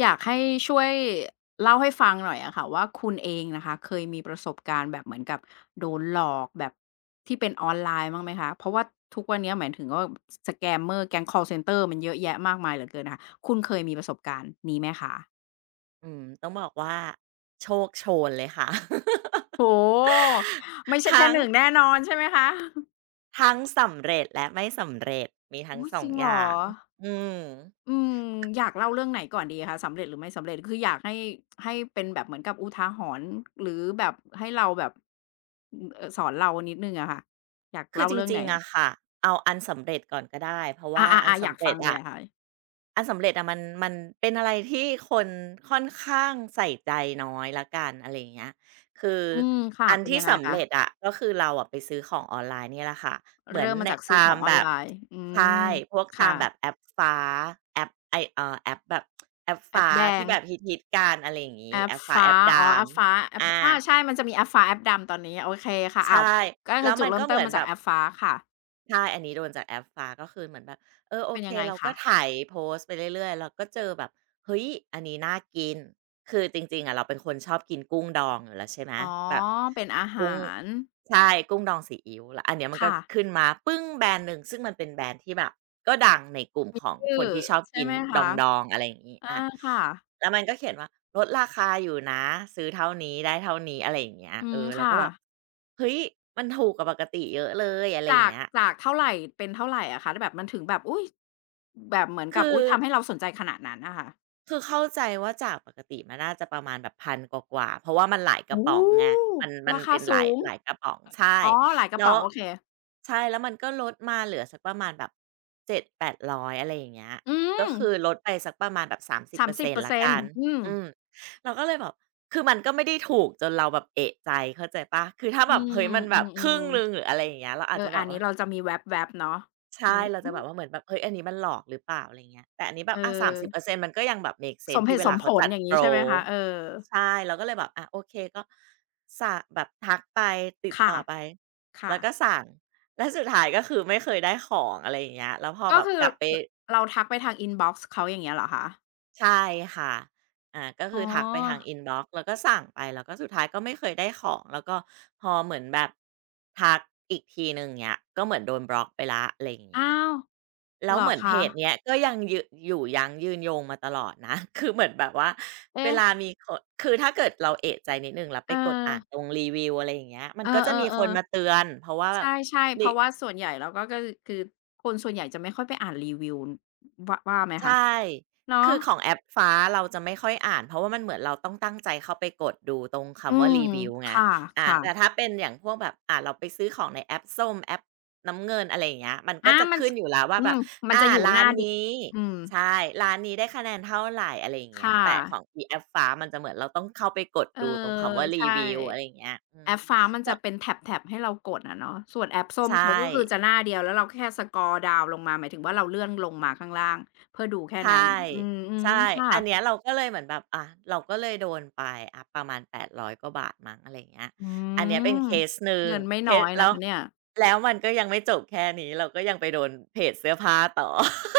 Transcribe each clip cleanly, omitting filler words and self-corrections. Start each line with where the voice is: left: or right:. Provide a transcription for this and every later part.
left: อยากให้ช่วยเล่าให้ฟังหน่อยอะค่ะว่าคุณเองนะคะเคยมีประสบการณ์แบบเหมือนกับโดนหลอกแบบที่เป็นออนไลน์บ้างไหมคะเพราะว่าทุกวันนี้เหมายถึงว่า s มเมอ e ์แก๊งคอลเซนเตอร์มันเยอะแยะมากมายเหลือเกินนะค่ะคุณเคยมีประสบการณ์นี้ไหมคะ
right: อืมต้องบอกว่าโชคโชนเลยค่ะ
left: โอ้โฮไม่ใช่แค่
right: ทั้ง
left: หนึ่งแน่นอนใช่ไหมคะ
right: ทั้งสำเร็จและไม่สำเร็จมีทั้ง
left: โอ้ย
right: สอ
left: จ
right: ง
left: ริง
right: อ
left: เหรอ
right: ย่างอืม
left: อืมอยากเล่าเรื่องไหนก่อนดีคะสำเร็จหรือไม่สำเร็จคืออยากให้ให้เป็นแบบเหมือนกับอุทาหรณ์หรือแบบให้เราแบบอืมสอนเรานิดหนึ่งอะค่ะอยาก
right: คือ
left: เล่า
right: จ
left: เรื่องไห
right: ริ
left: น
right: งๆ
left: คะ
right: อะค่ะเอาอันสำเร็จก่อนก็ได้เพราะว่าอัน
left: อาๆๆอยา
right: สำ
left: ก
right: เร็
left: ฟั
right: จ
left: งเล
right: อะ
left: ยอะค่ะ
right: อันสำเร็จอะมันเป็นอะไรที่คนค่อนข้างใส่ใจน้อยแล้วกันอะไรอย่างเงี้ยคือ
left: อืมค่ะ
right: อัน
left: เป็น
right: ที่
left: ยังไง
right: สำ
left: คะ
right: เร็จอะก็คือเราอะไปซื้อของออนไลน์เนี่ยแหละค่ะเหมือ
left: เริ่
right: น
left: มมา
right: ใน
left: จากซื้อ
right: ตา
left: ข
right: ม
left: องออ
right: แบ
left: นไล
right: บ
left: น์อื
right: ใช
left: ม
right: ่พวกตามแบบ
left: ค่ะ
right: แอปฟ้าแอปไอ้แอปแบบแอป
left: แอป
right: ฟ้า
left: แดง
right: ที่แบบฮิตๆกันอะไรอย่าง
left: แอ
right: งี้แอ
left: ป
right: ปฟ้าแอ
left: ฟ้า
right: ปดา
left: อ๋อแอ
right: ม
left: ปฟ้าแอป
right: อา
left: อาใช่มันจะมีแอปฟ้าแอปดำตอนนี้โอเคค่ะ
right: ใช่
left: อ้าวก็
right: แล้
left: คือ
right: ว
left: จุ
right: มั
left: ด
right: น
left: เริ่
right: ก็
left: ม
right: เห
left: ต้น
right: มือน
left: มา
right: แบ
left: จาก
right: บ
left: แอปฟ้าค่ะ
right: ใช่ อันนี้โดนจากแอปฟ้าก็คือเหมือนแบบเออโอ
left: เป็น
right: เค
left: ยังไง
right: เราก็
left: คะ
right: ไถโพสต์ไปเรื่อยๆเราก็เจอแบบเฮ้ยอันนี้น่ากินคือจริงๆอะเราเป็นคนชอบกินกุ้งดองอยู่แล้วใช่ไหม
left: อ๋อ
right: แบบ
left: เป็นอา
right: กุ้ง
left: หาร
right: ใช่กุ้งดองซีอิ๊วแล้วอันเนี้ยมันก็
left: ค่ะ
right: ขึ้นมาปึ้งแบรนด์หนึ่งซึ่งมันเป็นแบรนด์ที่แบบก็ดังในกลุ่มของค
left: ชื่อ
right: นที่ชอบ
left: ใช่
right: กิน
left: ไหม
right: ดอ
left: คะ
right: งๆอะไรอย่างงี้
left: อา
right: อา
left: ค่ะ
right: แล้วมันก็เขียนว่าลดราคาอยู่นะซื้อเท่านี้ได้เท่านี้อะไรอย่างเงี้ย
left: อื
right: เอ
left: ม
right: อเราก็
left: ค่ะ
right: แบบเฮ้ยมันถูกกว่าปกติเยอะเลยอะไรอย่า
left: จา
right: ง
left: ก
right: เงี้ย
left: จากเท่าไรเป็นเท่าไรอะคะแบบมันถึงแบบ อุ๊ยแบบเหมือนกับ
right: คือ
left: อุ๊ยทำให้เราสนใจขนาดนั้นอะค่ะ
right: คือเข้าใจว่าจากปกติมันน่าจะประมาณแบบพ0 0 0กว่าๆเพราะว่ามันหลายกระ
left: โอ้
right: ป๋องไง
left: โฮ
right: มัน
left: ราคา
right: เป็นห
left: สู
right: ลาย
left: ง
right: หลายกระป๋องใช่
left: อ๋อ หลายกระ
right: แล้
left: ป๋
right: ว
left: องโอเค
right: ใช่แล้วมันก็ลดมาเหลือสักประมาณแบบเจ็ดแปดร้อยอะไรอย่างเงี้ย
left: อื
right: ก็
left: ม
right: คือลดไปสักประมาณแบบ30%แล้วกั
left: 30%
right: น
left: อร์เซ็นต์อืม
right: อืมเราก็เลยแบบคือมันก็ไม่ได้ถูกจนเราแบบเอะใจเข้าใจเปล่าคือถ้า
left: อื
right: แบบเฮ้
left: ม
right: ยมันแบ
left: อื
right: บครึ่
left: ม
right: งหนึ่งหรืออะไรอย่างเงี้ยเรา
left: ๆ
right: อาจจะแบ
left: อัน
right: บ
left: นี้
right: ว่า
left: เราจะมีแวบๆเนาะ
right: ใช่
left: มี
right: เรา
left: อื
right: จะแบ
left: ม
right: บว่าเหมือนแบบเฮ้ยอันนี้มันหลอกหรือเปล่าอะไรเงี้ยแต่อันนี้แบ
left: เอ
right: บอะ30%มสิบเปอ
left: อ
right: ร์เซ็นต์มันก็ยังแบบเมกเซ
left: ส
right: น
left: ม
right: ส์
left: เห
right: ที่เว
left: ตุส
right: ลา
left: มผ
right: เขา
left: ล
right: จัด
left: อย่าง
right: โป
left: งี้
right: ร
left: ใช่ไหมคะเออ
right: ใช่เราก็เลยแบบอะโอเค ก็สะแบบทักไป ติดต่
left: ค่ะ
right: อไป
left: ค่ะ
right: แล้วก็สั่ง แล้วสุดท้ายก็คือไม่เคยได้ของอะไรอย่างเงี้ยแล้วพอ
left: ก็
right: แบบ
left: คือ
right: กลับไป
left: รเราทักไปทางอินบ็อกซ์เขาอย่างเงี้ยเหรอคะ
right: ใช่ค่ะอาก็
left: อ๋อ
right: คือทักไปทางอินบ็อกซ์แล้วก็สั่งไปแล้วก็สุดท้ายก็ไม่เคยได้ของแล้วก็พอเหมือนแบบทักอีกทีหนึ่งเนี้ยก็เหมือนโดนบล็อกไปแล้วอะไรอย่าง
left: อ้า
right: เงี้ย
left: ว
right: แล้
left: เหร
right: ว
left: อ
right: เหมือนเพ
left: คะ
right: จเนี้ยก็ยังยืนอยู่ยั้งยืนยงมาตลอดนะ คือเหมือนแบบว่าเว
left: เอ๊ะ
right: ลามีคนคือถ้าเกิดเราเอะใจนิดหนึ่งแล้วไป
left: เออ
right: กดอ่านตรงรีวิวอะไรอย่างเงี้ยมั
left: เอ
right: นก็จะมีค
left: อ
right: นมา
left: ๆ
right: เตือนเพราะว่า
left: ๆ
right: แบบ
left: ใช่ๆเพ
right: ิ
left: ราะว่าส่วนใหญ่แล้วก็ก็คือคนส่วนใหญ่จะไม่ค่อยไปอ่านรีวิวว่าว่าไหม
right: ใช่
left: คะเนาะ
right: คือของแอปฟ้าเราจะไม่ค่อยอ่านเพราะว่ามันเหมือนเราต้องตั้งใจเข้าไปกดดูตรง
left: อื
right: คำว่า
left: ม
right: รีวิวไง
left: ค
right: อ่า
left: ่ะ
right: แต่ถ้า
left: ๆ
right: เป็นอย่างพวกแบบอ่าเราไปซื้อของในแอปส้มแอปน้ำเงินอะไรอย่างเงี้ยมันก็
left: อา
right: จะ
left: มัน
right: ขึ้
left: ส
right: นอยู่แล้วว่า
left: อื
right: แบบ
left: มมัน
right: อ่า
left: จะอยู่ห
right: ร้าน
left: น้าเดียว
right: นี้
left: อืม
right: ใช่ร้านนี้ได้คะแนนเท่าไรอะไรอย่างเงี้ย
left: ค่ะ
right: แต่ของอีแอปฟ้ามันจะเหมือนเราต้องเข้าไปกด
left: เออ
right: ดูตรงคำว่ารี
left: ใช่
right: วิวอะไรอย่างเงี้ยอืม
left: แอปฟ้ามัน
right: แล้
left: จะ
right: ว
left: เป็นแถบๆให้เรากดอะเนาะส่วนแอปส้ม
right: ใช่
left: เขาก็คือจะหน้าเดียวแล้วเราแค่สครอลดาวน์ลงมาหมายถึงว่าเราเลื่อนลงมาข้างล่างเพื่อดูแค่
right: ใช
left: นั้น
right: ่
left: อืออืม
right: ใช่ อันเนี้ย
left: ค่ะ
right: เราก็เลยเหมือนแบบอ่ะ เราก็เลยโดนไปอ่ะประมาณ800กว่าบาทมั้งอะไรอย่างเงี้ย
left: อื
right: อันเนี้ยเป็นเค
left: ม
right: สหนึ่ง
left: เงินไม่
right: เค
left: น้อ
right: ส
left: ย
right: แล้
left: นะ
right: ว
left: คะเนี่ย
right: แล้วมันก็ยังไม่จบแค่นี้เราก็ยังไปโดนเพจเสื้อผ้าต่อ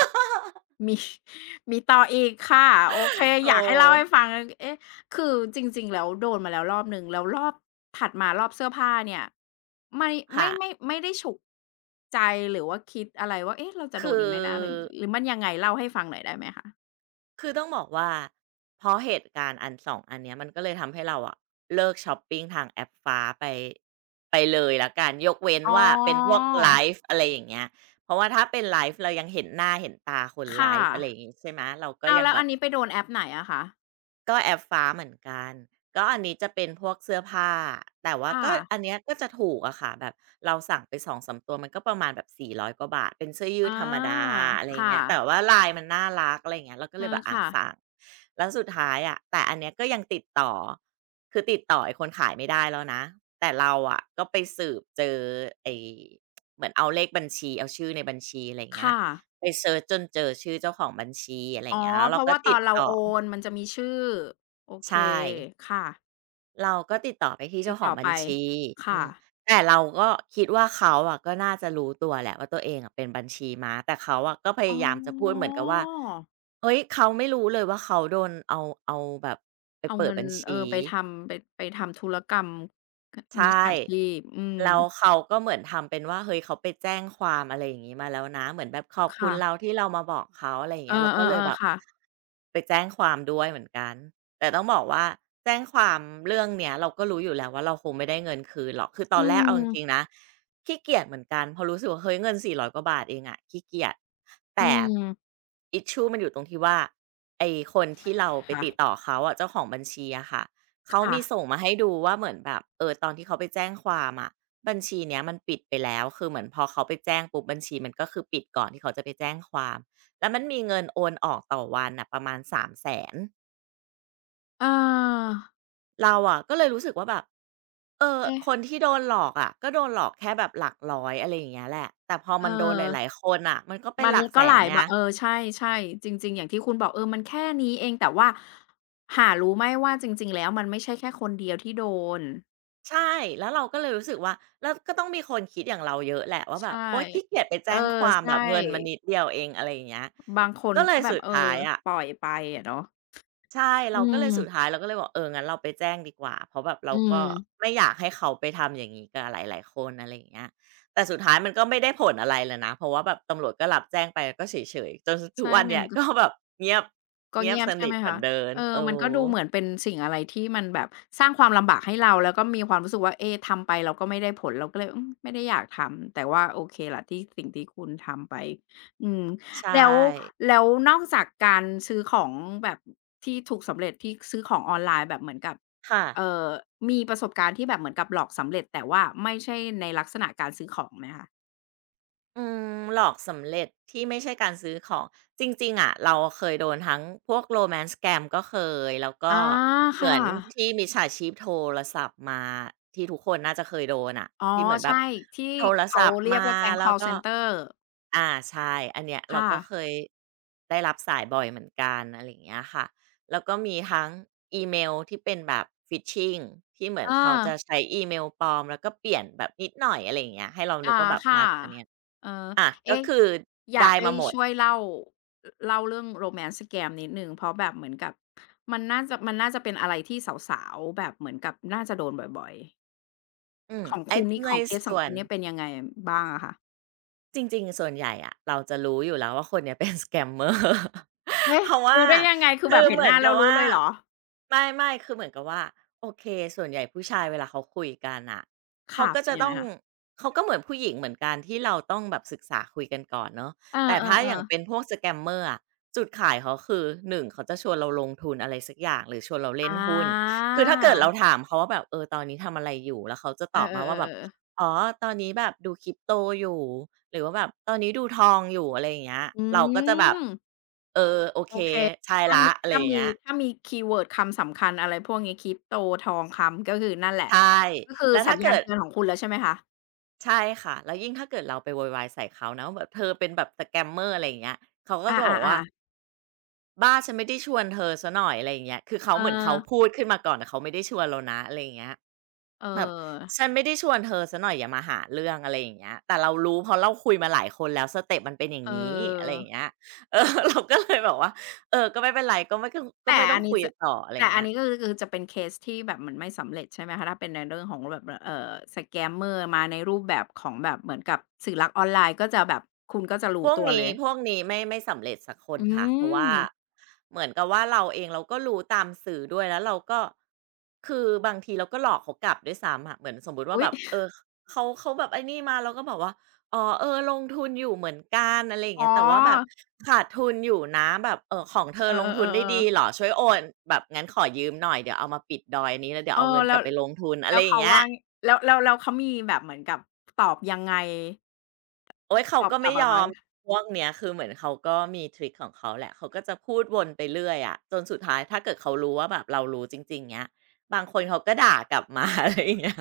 left: มี มีต่ออีกค่ะโอเค
right: เอ
left: อยากให้เล่าให้
right: อ
left: ฟังเอ๊ะคือจริงๆแล้วโดนมาแล้วรอบหนึ่งแล้วรอบถัดมารอบเสื้อผ้าเนี่ยไม่
right: ค่ะ
left: ไม่ไม่ได้ฉุกใจหรือว่าคิดอะไรว่าเอ๊ะเราจะโด
right: คื
left: น
right: อ
left: อีกไหมนะหรือหรือมันยังไงเล่าให้ฟังหน่อยได้ไหมคะ
right: คือต้องบอกว่าเพราะเหตุการณ์อันสองอันเนี้ยมันก็เลยทำให้เราอะเลิกช็อปปิงทางแอปฟ้าไปไปเลยแล้วกันยกเว้น
left: อ๋
right: ว่าเป็นพวก
left: อ
right: ไลฟ์อะไรอย่างเงี้ยเพราะว่าถ้าเป็นไลฟ์เรายังเห็นหน้าเห็นตาคนไล
left: ค่ะ
right: ฟ์อะไรอย่างงี้ใช่ไหมเราก็
left: เอา
right: ยัง
left: แล้ว
right: แบ
left: อั
right: บ
left: นนี้ไปโดนแอปไหนอะคะ
right: ก็แอปฟ้าเหมือนกัน ก็อันนี้จะเป็นพวกเสื้อผ้า แต่ว่า
left: ค่ะ
right: ก็อันเนี้ยก็จะถูกอะค่ะแบบเราสั่งไป2มตัวมันก็ประมาณแบบ400กว่าบาทเป็นเสื้อยื
left: อ
right: ดธรรมดา
left: า
right: อะไรอ
left: ค
right: ย่างเงี้ยแต่
left: ่ะ
right: ว่าลายมันน่ารักอะไรอย่างเงี้ยเราก็
left: เอ
right: เลยแบ
left: อ
right: บอา
left: ค่ะ
right: สั่งแล้วสุดท้ายอะแต่อันเนี้ยก็ยังติดต่อคือติดต่อไอ้คนขายไม่ได้แล้วนะแต่เราอะก็ไปสืบเจอไอ้เหมือนเอาเลขบัญชีเอาชื่อในบัญชีอะไรอย่างเงี้ย
left: ค่ะ
right: ไปเซิร์ชจนเจอชื่อเจ้าของบัญชีอะไรอ
left: อ๋อ
right: ย่างเงี้ยแล้ว
left: เพ
right: เรา
left: ราะ
right: ก็
left: ว่าตอ
right: ติด
left: นเรา
right: ต่อ
left: โอนมันจะมีชื่อโอเค
right: ใช่
left: ค่ะ
right: เราก็ติดต่อไปที่
left: ติ
right: เจ้า
left: ด
right: ขอ
left: ต่
right: ง
left: อ
right: บั
left: ไป
right: ญชีอื
left: ค่ะ
right: มแต่เราก็คิดว่าเขาอะก็น่าจะรู้ตัวแหละว่าตัวเองอะเป็นบัญชีม้าแต่เขาอะก็พ
left: อ๋
right: ยายามจะพูดเห
left: อ
right: มือนกับว่า เฮ้ยเขาไม่รู้เลยว่าเขาโดนเอาแบบไป
left: เอา
right: เปิด
left: เงิน
right: บัญชี
left: ไปทำไปไปทำธุรกรรมก
right: ใช
left: มิจ
right: ่
left: ฉาชีพอืม
right: แล้วเขาก็เหมือนทำเป็นว่าเฮ้ยเขาไปแจ้งความอะไรอย่างงี้มาแล้วนะเหมือนแบบขอบคุณเรา
left: ค่ะ
right: ที่เรามาบอกเขาอะไรอย่าง
left: เอ
right: เงี้ยเราก็เลย
left: อ
right: แบ
left: ๆ
right: บ
left: ๆค่ะ
right: ไปแจ้งความด้วยเหมือนกันแต่ต้องบอกว่าแจ้งความเรื่องเนี้ยเราก็รู้อยู่แล้วว่าเราคงไม่ได้เงินคืนหรอกคือต
left: อื
right: อนแรกเอาจริงๆ
left: ม
right: นะขี้เกียจเหมือนกันเพราะรู้สึกว่าเฮ้ยเงิน400กว่าบาทเองอะขี้เกียจ
left: อื
right: แต่
left: ม
right: issue มันอยู่ตรงที่ว่าไอ้คนที่เราไปติดต่อ
left: ค่ะ
right: เขาอะเจ้าของบัญชีอะค่ะ เขา
left: ค่ะ
right: มีส่งมาให้ดูว่าเหมือนแบบเออตอนที่เขาไปแจ้งความอะบัญชีเนี้ยมันปิดไปแล้วคือเหมือนพอเขาไปแจ้งปุ๊บบัญชีมันก็คือปิดก่อนที่เขาจะไปแจ้งความแล้วมันมีเงินโอนออกต่อวันน่ะประมาณ300,000
left: เออ
right: เราอะก็เลยรู้สึกว่าแบบเออ
left: เอ๊ะ
right: คนที่โดนหลอกอะก็โดนหลอกแค่แบบหลักร้อยอะไรอย่างเงี้ยแหละแต่พอ
left: เอ
right: มัน
left: อ
right: โดนหลายๆคนน่ะมันก็เป็น
left: มั
right: ห
left: น
right: ลักแส
left: ก็ห
right: น
left: ลาย
right: ไง
left: บาทใช่ๆจริงๆอย่างที่คุณบอกมันแค่นี้เองแต่ว่าหารู้ไหมว่าจริงๆแล้วมันไม่ใช่แค่คนเดียวที่โดน
right: ใช่แล้วเราก็เลยรู้สึกว่าแล้วก็ต้องมีคนคิดอย่างเราเยอะแหละว่าแบบ
left: ใช่
right: โอ๊ยขี้เกียจไป
left: เอ
right: แจ้
left: อ
right: งความแบ
left: ใช่
right: บเงินมันนิดเดียวเองอะไรอย่างเงี้ย
left: บางคน
right: ก็เล
left: ก็
right: ย
left: แบ
right: สุ
left: บ
right: ด
left: เออ
right: ท้ายอะ
left: ปล่อยไปอะเนาะ
right: ใช่
left: อื
right: เราก็เลยสุดท้า
left: ม
right: ยเราก็เลยบอกเอองั้นเราไปแจ้งดีกว่าเพราะแบบเรา
left: อื
right: ก็
left: ม
right: ไม่อยากให้เขาไปทำอย่างงี้กับหลายๆคนอะไรอย่างเงี้ยแต่สุดท้ายมันก็ไม่ได้ผลอะไรเลยนะเพราะว่าแบบตำรวจก็รับแจ้งไปก็เฉยๆจนทุก
left: ใช่
right: วัน
left: มั
right: เนี้
left: น
right: ยก็แบบเงียบ
left: ก็
right: เงียบ
left: เงียบ
right: ส
left: ใช่
right: นิท
left: ไหม
right: เหมือ
left: คะ
right: นเดิมเออ
left: มันก็ดูเหมือนเป็นสิ่งอะไรที่มันแบบสร้างความลำบากให้เราแล้วก็มีความรู้สึกว่าเอ๊ทำไปเราก็ไม่ได้ผลเราก็เลยอืมไม่ได้อยากทำแต่ว่าโอเคแหละที่สิ่งที่คุณทำไปอืม
right: ใช่
left: แล้วแล้วนอกจากการซื้อของแบบที่ถูกสำเร็จที่ซื้อของออนไลน์แบบเหมือนกับ
right: ค่ะ
left: เอ่อมีประสบการณ์ที่แบบเหมือนกับหลอกสำเร็จแต่ว่าไม่ใช่ในลักษณะการซื้อของไหมคะ
right: อืมหลอกสำเร็จที่ไม่ใช่การซื้อของจริงๆอะเราเคยโดนทั้งพวกโ o แมนต์ scam กมก็เคยแล้วก็
left: อา
right: เหมื
left: ค่ะ
right: อนที่มิจฉาชีพโทรศัพท์มาที่ทุกคนน่าจะเคยโดนอะ
left: อ๋อ
right: ที่เหมือนแบบ
left: ใช่ที่
right: โทรศั
left: เขา
right: พท์
left: เรี
right: มา
left: ยกว่าแก๊ง
right: แล้
left: ค
right: ว
left: อล
right: ก็
left: เซนเตอร์
right: อาใช่อันเนี้ยเรา
left: ค่ะ
right: ก็เคยได้รับสายบ่อยเหมือนกันอะไรอย่างเงี้ยค่ะแล้วก็มีทั้งอีเมลที่เป็นแบบฟิชชิ i n g ที่เหมือน
left: เอ
right: เขา
left: อ
right: จะใช้อีเมลปลอมแล้วก็เปลี่ยนแบบนิดหน่อยอะไรอย่างเงี้ยให้เรานึก
left: อา
right: ว่าแบบมา
left: ค่ะ
right: จากอันเนี้ย
left: เออ
right: อ่ะก็
left: เอ๊ะ
right: คือ
left: อยาก
right: ได้
left: ให้
right: มาหมด
left: ช่วยเล่าเล่าเรื่อง Romance Scam นิดหนึ่งเพราะแบบเหมือนกับมันน่าจะมันน่าจะเป็นอะไรที่สาวๆแบบเหมือนกับน่าจะโดนบ่อยๆ
right: อืม
left: ของ
right: ไอ้
left: คุณนี่
right: ใน
left: ของเคสขอ
right: ส่
left: ง
right: ว
left: คุ
right: น
left: ณเนี่ยเป็นยังไงบ้างอะคะ
right: จริงๆส่วนใหญ่อะเราจะรู้อยู่แล้วว่าคนเนี้ยเป็น scammer
left: เอ๊ะ
right: เพราะว่า
left: รู้ได้ยังไงคือแบ
right: คือ
left: บเห็
right: เห
left: น
right: มื
left: ห
right: อน
left: น้าแล้
right: กับ
left: วรู้
right: ว่า
left: เลยเหรอ
right: ไม่คือเหมือนกับว่าโอเคส่วนใหญ่ผู้ชายเวลาเขาคุยกันอะเขา
left: ค่ะ
right: ก็
left: เป็น
right: จะ
left: ยัง
right: ต้
left: ไง
right: อง
left: คะ
right: เขาก็เหมือนผู้หญิงเหมือนกันที่เราต้องแบบศึกษาคุยกันก่อนเนาะ
left: เอ
right: แต่ถ้าอ
left: อ
right: ย่างเป็
left: ๆ
right: น
left: ๆ
right: พวก scammer อะจุดขายเขาคือหนึ่งเขาจะชวนเราลงทุนอะไรสักอย่างหรือชวนเราเล่น
left: อา
right: หุ้นคือถ้าเกิดเราถามเขาว่าแบบเออตอนนี้ทำอะไรอยู่แล้วเขาจะต
left: เออ
right: อบมาว่าแบบ
left: ๆๆๆๆ
right: อ๋อตอนนี้แบบดู c r ิ p โตอยู่หรือว่าแบบตอนนี้ดูทองอยู่อะไรอย่างเงี้ย
left: อื
right: เราก็จะแบบ
left: ม
right: เออโอ
left: โอ
right: เค
left: เค
right: ใช่
left: ถ้า
right: แล้ว
left: มี
right: อะไร
left: ถ้า
right: อย่าง
left: มี
right: เงี้ย
left: ถ้ามีคีย์เวิร์ดคำสำคัญอะไรพวกนี้คริปโตทองคำก็คือนั่นแหละ
right: ใช่
left: ก็คือ
right: แล้ว
left: สั
right: ถ้า
left: ญญาณ
right: เกิด
left: เตือนของคุณแล้วใช่ไหมคะ
right: ใช่ค่ะแล้วยิ่งถ้าเกิดเราไปโวยวายใส่เขานะว่าแบบเธอเป็นแบบ Scammer" อะไรอย่างเงี้ยเขาก็จะบอกว่า
left: อาๆๆ
right: บ้าฉันไม่ได้ชวนเธอเสียหน่อยอะไรอย่างเงี้ยคือเขา
left: เออ
right: เหมือนเขาพูดขึ้นมาก่อนแต่เขาไม่ได้ชวนเรานะอะไรอย่างเงี้ย
left: เออ
right: แบบฉันไม่ได้ชวนเธอซสหน่อยอย่ามาหาเรื่องอะไรอย่างเงี้ยแต่เรารู้เพราะเราคุยมาหลายคนแล้วสเต็ปมันเป็นอย่าง
left: เออ
right: นี้อะไรอย่างเงี้ยเออ เราก็เลยแบบว่าเออก็ไม่เป็นไรก็ไม่ก็
left: แต่
right: ไม่ต้อ
left: อั
right: ง
left: น
right: คุ
left: นี้
right: ย
left: จะ
right: ต่ออะไรอ
left: แต่
right: ย่าง
left: อั
right: เงี้
left: น
right: ย
left: นี้ก็คือคือจะเป็นเคสที่แบบเหมือนไม่สำเร็จใช่ไหมคะ ถ้าเป็นในเรื่องของแบบรScammer มาในรูปแบบของแบบเหมือนกับสื่อลักออนไลน์ก็จะแบบคุณก็จะ
right: พ
left: รู้
right: วก
left: ตัวเล
right: นี้
left: ย
right: พวกนี้ไม่สำเร็จสักคน
left: อื
right: ค่ะเพราะ
left: ม
right: ว่าเหมือนกับว่าเราเองเราก็รู้ตามสื่อด้วยแล้วเราก็คือบางทีเราก็หลอกเขากลับด้วยซ้ำอะเหมือนสมมุติว่า
left: อุ๊
right: แบ
left: ย
right: บเออเขาแบบไอ้นี่มาเราก็บอกว่าอ๋อเออลงทุนอยู่เหมือนกันอะไรอย่าง
left: อ๋อ
right: เงี้ยแต่ว่าแบบขาดทุนอยู่นะแบบของเธอ
left: เออ
right: ลงทุนได้ดี
left: ๆๆ
right: เหร
left: ๆ
right: อช่วยโอนแบบงั้นขอยืมหน่อยเดี๋ยวเอามาปิดดอยนี้แล้วเดี๋ยว
left: เออ
right: เอาเงินก
left: แล้
right: ลั
left: ว
right: บไปลงทุนอะ
left: แล้
right: ไร
left: ว
right: อย่าง
left: เขา
right: เงี้ย
left: ว่าแล้วเขามีแบบเหมือนกับตอบยังไง
right: โอ๊ยเขา
left: ตอบ
right: ก็
left: กลั
right: ไม่
left: บแบ
right: ย
left: บ
right: อม
left: ว่า
right: พวกเนี้ยคือเหมือนเขาก็มีทริกของเขาแหละเขาก็จะพูดวนไปเรื่อยอะจนสุดท้ายถ้าเกิดเขารู้ว่าแบบเรารู้จริงๆเงี้ยบางคนเขาก็ด่ากลับมา อะไรอย่างเงี้ย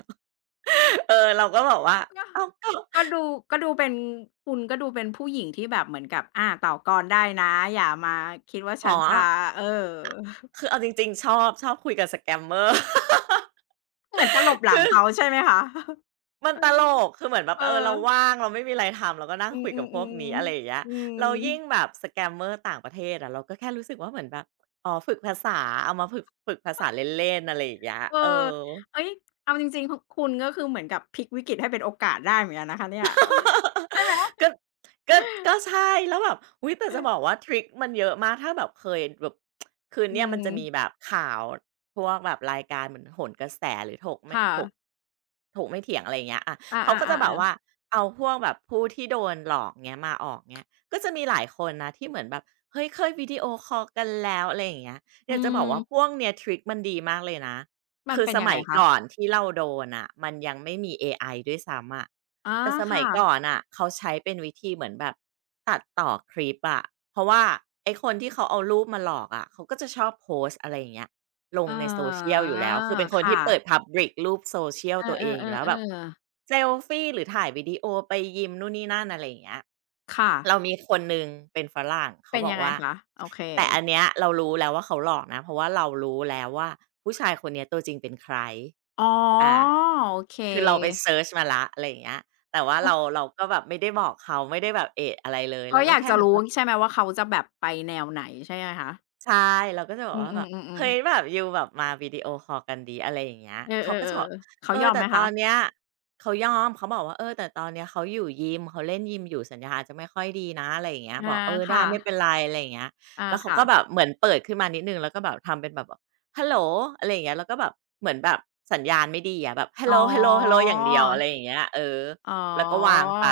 right: เออเราก็บอกว่า
left: ก็
right: อ้าวก็
left: ก็ดูก็ดูเป็นคุณก็ดูเป็นผู้หญิงที่แบบเหมือนกับอาต่อกรได้นะอย่ามาคิดว่า
right: อ๋
left: ฉั
right: อ
left: นจะเออ
right: คือ เอาจริงๆชอบคุยกับ scammer
left: เหมือนตลบหลังเขาใช่ไหมคะ
right: มัน
left: เออ
right: ตลกคือเหมือนแบบ
left: เออ
right: เออเราว่างเราไม่มีอะไรทำเราก็นั่ง
left: อื
right: คุยกับพวก
left: ม
right: นี้อะไรอย่า
left: ๆ
right: งเงี้ย
left: ๆอืม
right: แล้วยิ่งแบบ scammer ต่างประเทศอะเราก็แค่รู้สึกว่าเหมือนแบบอ๋อฝึกภาษาเอามาฝึกภาษาเล่นๆอะไรอย่างเงี้ย
left: เออ
right: เออ
left: เฮ้ยเอาจริงๆคุณก็คือเหมือนกับพลิกวิกฤตให้เป็นโอกาสได้เหมือนกันนะคะเนี่ยใช่ไหม
right: ก็ก็ก็ใช่แล้วแบบอุ๊ยแต่จะบอกว่าทริกมันเยอะมากถ้าแบบเคยแบบคือ
left: อื
right: เนี่ยมันจะมีแบ
left: ม
right: บข่าวพวกแบบรายการเหมือนโหนกระแสหรือถกไม่
left: ค่ะ
right: ถกถกไม่เถียงอะไรอย่างเงี้ยอา
left: อา
right: เขาก็จะแบบ
left: ๆๆ
right: ว่า
left: ๆ
right: เอาพวกแบบผู้ที่โดนหลอกเงี้ยมาออกเงี้ยก็จะมีหลายคนนะที่เหมือนแบบเฮ้ยเคยวิดีโอคอลกันแล้วอะไรอย่างเงี้ยอ
left: อื
right: ยากจะบอกว่าพว
left: ม
right: กเนี้ยทริกมันดีมากเลยนะ
left: มัน
right: คือ
left: เป็น
right: ส
left: ยังไง
right: มัย
left: คะ
right: ก่อนที่เราโดนน่ะมันยังไม่มีเอไอด้วยซ้ำอะ
left: อ๋อ
right: แต่สมัย
left: ค่ะ
right: ก่อนน่ะเขาใช้เป็นวิธีเหมือนแบบตัดต่อคลิปอะเพราะว่าไอ้คนที่เขาเอารูปมาหลอกอะเขาก็จะชอบโพสต์อะไรอย่างเงี้ยลง
left: อ๋อ
right: ใน s o ชียลอยู่แล้วคือเป็นค
left: ค
right: นที่เปิด
left: ่ะ
right: Public รูปโซ o ชียล
left: เ
right: ตัวเอง
left: อ
right: อยู่
left: อ
right: แล้วแบบ
left: ๆๆๆ
right: เซลฟีหรือถ่ายวิดีโอไปยิมนู่นนี่นั่นอะไรอย่างเงี้ย
left: ค่ะ
right: เรามีคนหนึ่งเป็นฝรั่งเขา
left: เป็น
right: บอก
left: ยังไง
right: ว่า
left: คะโอเค
right: แต่อันเนี้ยเรารู้แล้วว่าเขาหลอกนะเพราะว่าเรารู้แล้วว่าผู้ชายคนเนี้ยตัวจริงเป็นใคร
left: อ๋อ
right: อา
left: โอเ
right: คือเราไป
left: ค
right: เซิร์ชมาละอะไรอย่างเงี้ย แต่ว่า
left: ก็
right: เราก็แบบไม่ได้บอกเขาไม่ได้แบบเอะอะไรเลยเรา
left: ก็อ
right: ก็
left: ยาก
right: แค่
left: จะ
right: เหมือน
left: รู้
right: แบบ
left: ใช่ไหมว่าเขาจะแบบไปแนวไหนใช่ไหมคะ
right: ใช่เราก็จะบอ
left: อื
right: ก
left: ม
right: ว่าแบบเฮ้
left: ๆๆ
right: ยแบ
left: ๆ
right: บยูแบบมาวิดีโอคอลกันดีอะไรอย่างเงี้ย
left: เออ
right: เขาก็จะบอก
left: ๆๆเขา
right: เอ
left: ย
right: อ
left: อม
right: แต่
left: ไหม
right: ตอ
left: คะ
right: นเนี้ยเขายอมเขาบอกว่าเออแต่ตอนเนี้ยเขาอยู่ยิมเขาเล่นยิมอยู่สัญญาณอาจจะไม่ค่อยดีนะอะไรอย่างเงี้ยบ
left: อา
right: อกเออได้
left: ค่ะ
right: ไม่เป็นไรอะไรอย่างเงี้ย
left: อา
right: แล้วเขาก็แบบ
left: ค่ะ
right: เหมือนเปิดขึ้นมานิดหนึ่งแล้วก็แบบทำเป็นแบบฮัลโหลอะไรอย่างเงี้ยแล้วก็แบบเหมือนแบบสัญญาณไม่ดีอะแบบฮัล
left: อ๋
right: โห
left: อ
right: ลฮัลโหลฮัลโหลอย่างเดียวอะไรอย่างเงี้ยเออ
left: อ๋อ
right: แล้วก็วางไป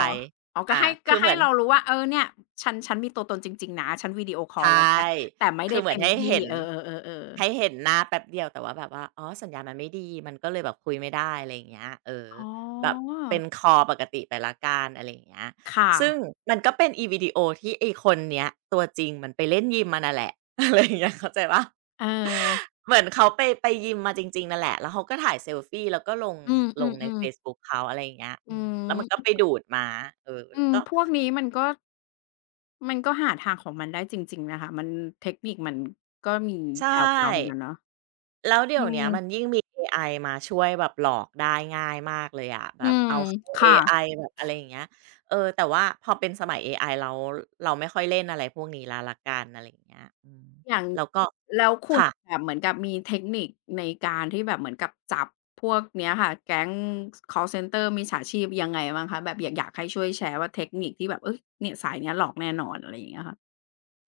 left: อ๋อก็
right: อา
left: ให้
right: คื
left: ก็
right: อเห
left: ให้
right: มือน
left: เรารู้ว่าเออเนี่ยฉันมีตัวตนจริงๆนะฉันวิดีโอคอล
right: ใช่
left: แล้วแต่ไม่
right: คื
left: ได้
right: อเหมือ
left: เต็
right: น
left: ม
right: ให้
left: ที่
right: เห็น
left: เออๆๆๆ
right: ให้เห็นหน้าแป๊บเดียวแต่ว่าแบบว่าอ๋อสัญญาณมันไม่ดีมันก็เลยแบบคุยไม่ได้อะไรอย่างเงี้ยเออ
left: อ๋อ
right: แบบเป็นคอลปกติไปแล้วกันอะไรอย่างเงี้ย
left: ค่ะ
right: ซึ่งมันก็เป็นอีวิดีโอที่ไอ้คนเนี้ยตัวจริงมันไปเล่นยิมมานั่นแหละ อะไรอย่างเงี้ยเข้าใจปะ่า
left: เออ
right: เหมือนเขาไปยิมมาจริงๆนั่นแหละแล้วเขาก็ถ่ายเซลฟีแล้วก็ลง
left: อื
right: ลงใน
left: ม
right: เฟ
left: ๆ
right: ซ
left: ๆ
right: บุ๊กเขาอะไรอย่างเงี้ย
left: อื
right: อืมแล้วมันก็
left: ม
right: ไปดูดมาเออ
left: อื
right: แล้ว
left: ม
right: ก็
left: พวกนี้มันก็หาทางของมันได้จริงๆนะคะมันเทคนิคมันก็มี
right: ใช่
left: แผ่วๆเหมือนกันเนาะ
right: แล้วเดี๋ย
left: อื
right: วเนี้ย
left: ม
right: มันยิ่งมีเอไอมาช่วยแบบหลอกได้ง่ายมากเลยอะแบ
left: อื
right: บ
left: ม
right: เอาเข้าเอ
left: ค่ะ
right: ไอแบบอะไรอย่างเงี้ยเออแต่ว่าพอเป็นสมัยเอไอเราไม่ค่อยเล่นอะไรพวกนี้แล้วละกันอะไรอย่างเงี้ยอืม
left: อย่าง
right: แล้วก็
left: แล้วคุณ
right: ค่ะ
left: แบบเหมือนกับมีเทคนิคในการที่แบบเหมือนกับจับพวกเนี้ยค่ะ แก๊งสคอลเซนเตอร์มิจฉาชีพยังไงบ้างคะแบบอยากให้ช่วยแชร์ว่าเทคนิคที่แบบเฮ้ยเนี่ยสายเนี้ยหลอกแน่นอนอะไรอย่างเงี้ยค่ะ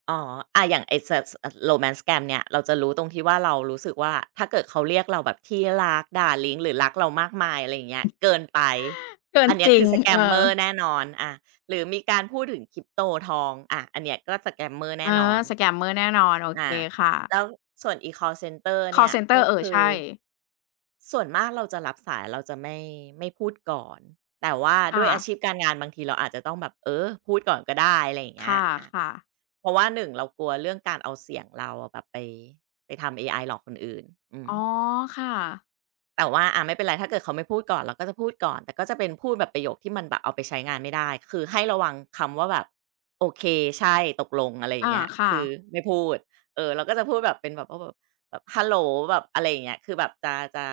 right: อ๋ออาอย่างไอ้สสอ Romance Scam เนี่ยเราจะรู้ตรงที่ว่าเรารู้สึกว่าถ้าเกิดเขาเรียกเราแบบที่รัก darling หรือรักเรามากมายอะไรอย่างเงี้ยเกินไป
left: เกิ
right: อั
left: น
right: นเนี้
left: จ
right: ย
left: ริ
right: คื
left: ง
right: อ
left: เออ
right: scammer แน่นอนอาหรือมีการพูดถึง Crypto ทองอาอันเนี้ยก็ scammer
left: เอ
right: แน่
left: อ
right: นอน
left: scammer แน่นอนโอเค
right: อา
left: ค่ะ
right: แล้วส่วนอีคอ l เซนเตอร์
left: คอ
right: เนี่
left: ล
right: ย
left: เซนเตอ
right: ก็
left: ร์เออ
right: คือ
left: ใช่
right: ส่วนมากเราจะรับสายเราจะไม่พูดก่อนแต่ว่าด้ว
left: ค่ะ
right: ยอาชีพการงานบางทีเราอาจจะต้องแบบเออพูดก่อนก็ได้อะไรอย่าง
left: ค
right: เงี้ยอา
left: ่ะๆ
right: เพราะว่าหนึ่งเรากลัวเรื่องการเอาเสียงเราอะแบบไปทำเอไอหลอกคนอื่นอืม
left: อ๋อค่ะ
right: แต่ว่าไม่เป็นไรถ้าเกิดเขาไม่พูดก่อนเราก็จะพูดก่อนแต่ก็จะเป็นพูดแบบประโยคที่มันแบบเอาไปใช้งานไม่ได้คือให้ระวังคำว่าแบบโอเคใช่ตกลงอะไรอย่าง
left: อา
right: เงี้ย
left: ค่ะ
right: คือไม่พูดเออเราก็จะพูดแบบเป็นแบบว่าแบบฮัลโหลแบบอะไรอย่างเงี้ยคือแบบจะ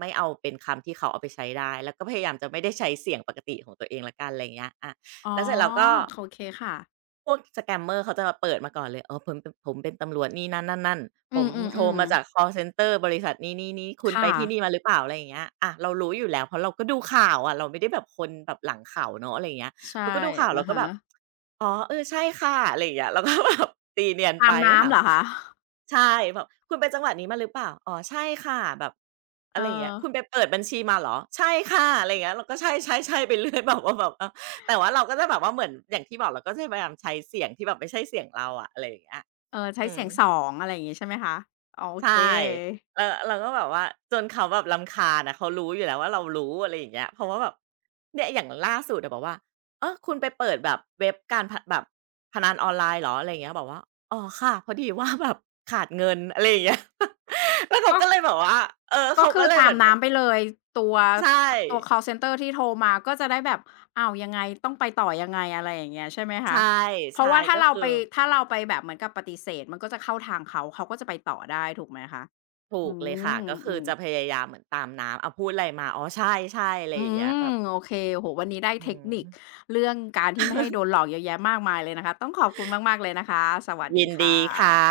right: ไม่เอาเป็นคำที่เขาเอาไปใช้ได้แล้วก็พยายามจะไม่ได้ใช้เสียงปกติของตัวเองแล้วกันอะไรอย่างเงี้ย
left: อ๋อ
right: แล้วเสร็จเราก็
left: โอเคค่ะ
right: พวก scammer เมอร์เขาจะมาเปิดมาก่อนเลยอ๋อผมเป็นตำรวจนี่นั่นๆๆผ
left: อื
right: ม
left: ม
right: โทรมาจาก
left: ๆๆ
right: คอลเซนเตอร์บริษัทนี้ๆๆคุณไป
left: ค่ะ
right: ที่นี่มาหรือเปล่าอะไรอย่างเงี้ยอะเรารู้อยู่แล้วเพราะเราก็ดูข่าวอะเราไม่ได้แบบคนแบบหลังข่าวเนาะอะไรอย่างเงี้ย
left: ใช่
right: เราก็ดูข่าวเรา
left: อะ
right: ก็แบ
left: ฮะ
right: บอ๋อเออใช่ค่ะอะไรอย่างเงี้ยเราก็แบบ ตีเนียน
left: ตา
right: ไป
left: ม
right: ก็
left: น้ำ
right: ถาม
left: เหรอคะ
right: ใช่แบบคุณไปจังหวัดนี้มาหรือเปล่าอ๋อใช่ค่ะแบบอะ
left: เอ
right: ไรอย่างเงี้ย
left: อ
right: คุณไปเปิดบัญชีมาเหรอใช่ค่ะอะไรอย่างเงี้ยเราก็ใช่ๆๆไปเรื่อยแบบว่าแบบเออแต่ว่าเราก็จะแบบว่าเหมือนอย่างที่บอกเราก็จะพยายามใช้เสียงที่แบบไม่ใช่เสียงเราอะอะไรอย่างเงี้ย
left: เออใช้
right: อื
left: เสี
right: ม
left: ยง2องอะไรอย่างงี้ใช่ไหมคะโอ
right: ใช
left: เค
right: ่เราก็แบบว่าจนเขาแบบรำคาญอะเขารู้อยู่แล้วว่าเรารู้อะไรอย่างเงี้ยเพราะว่าแบบเนี่ยอย่างล่าสุดอะบอกว่าเออคุณไปเปิดแบบเว็บการพะแบบพนันออนไลน์เหรออะไรอย่างเงี้ยบอกว่าอ๋อค่ะพอดีว่าแบบขาดเงิน อะไรอย่างเงี้ย แล้วเขา
left: ก็
right: ก็เลยแบบว่าเออ
left: ก็
right: เขา
left: คื
right: ก็
left: อ
right: เลย
left: ตา
right: เหมื
left: ม
right: อนแบบ
left: น้ำไปเลยตัว
right: ใช่
left: ตัวคอลเซนเตอร์ที่โทรมาก็จะได้แบบอ้าวยังไงต้องไปต่อยังไงอะไรอย่างเงี้ยใช่ไหมคะ
right: ใช่
left: เพ
right: ใช่
left: ราะว่าถ้า
right: ก็
left: เรา
right: คือ
left: ไปถ้าเราไปแบบเหมือนกับปฏิเสธมันก็จะเข้าทางเขาเขาก็จะไปต่อได้ถูกไหมคะ
right: ถูก
left: อื
right: เลยค่ะ
left: ม
right: ก็คื
left: อื
right: อ
left: ม
right: จะพยายามเหมือนตามน้ำอ้าวพูดอะไรมาอ๋อใช่ๆอะไร
left: อื
right: อย่างเงี้ย
left: ม
right: แบบ
left: โอเคโอ้โฮวันนี้ได้
right: อื
left: เทค
right: ม
left: นิคเรื่องการที่ไม่ให้โดน หลอกเยอะแยะมากมายเลยนะคะต้องขอบคุณมากๆเลยนะคะสวัสดี
right: ยิน
left: ค่
right: ดีค่ะ
left: ะ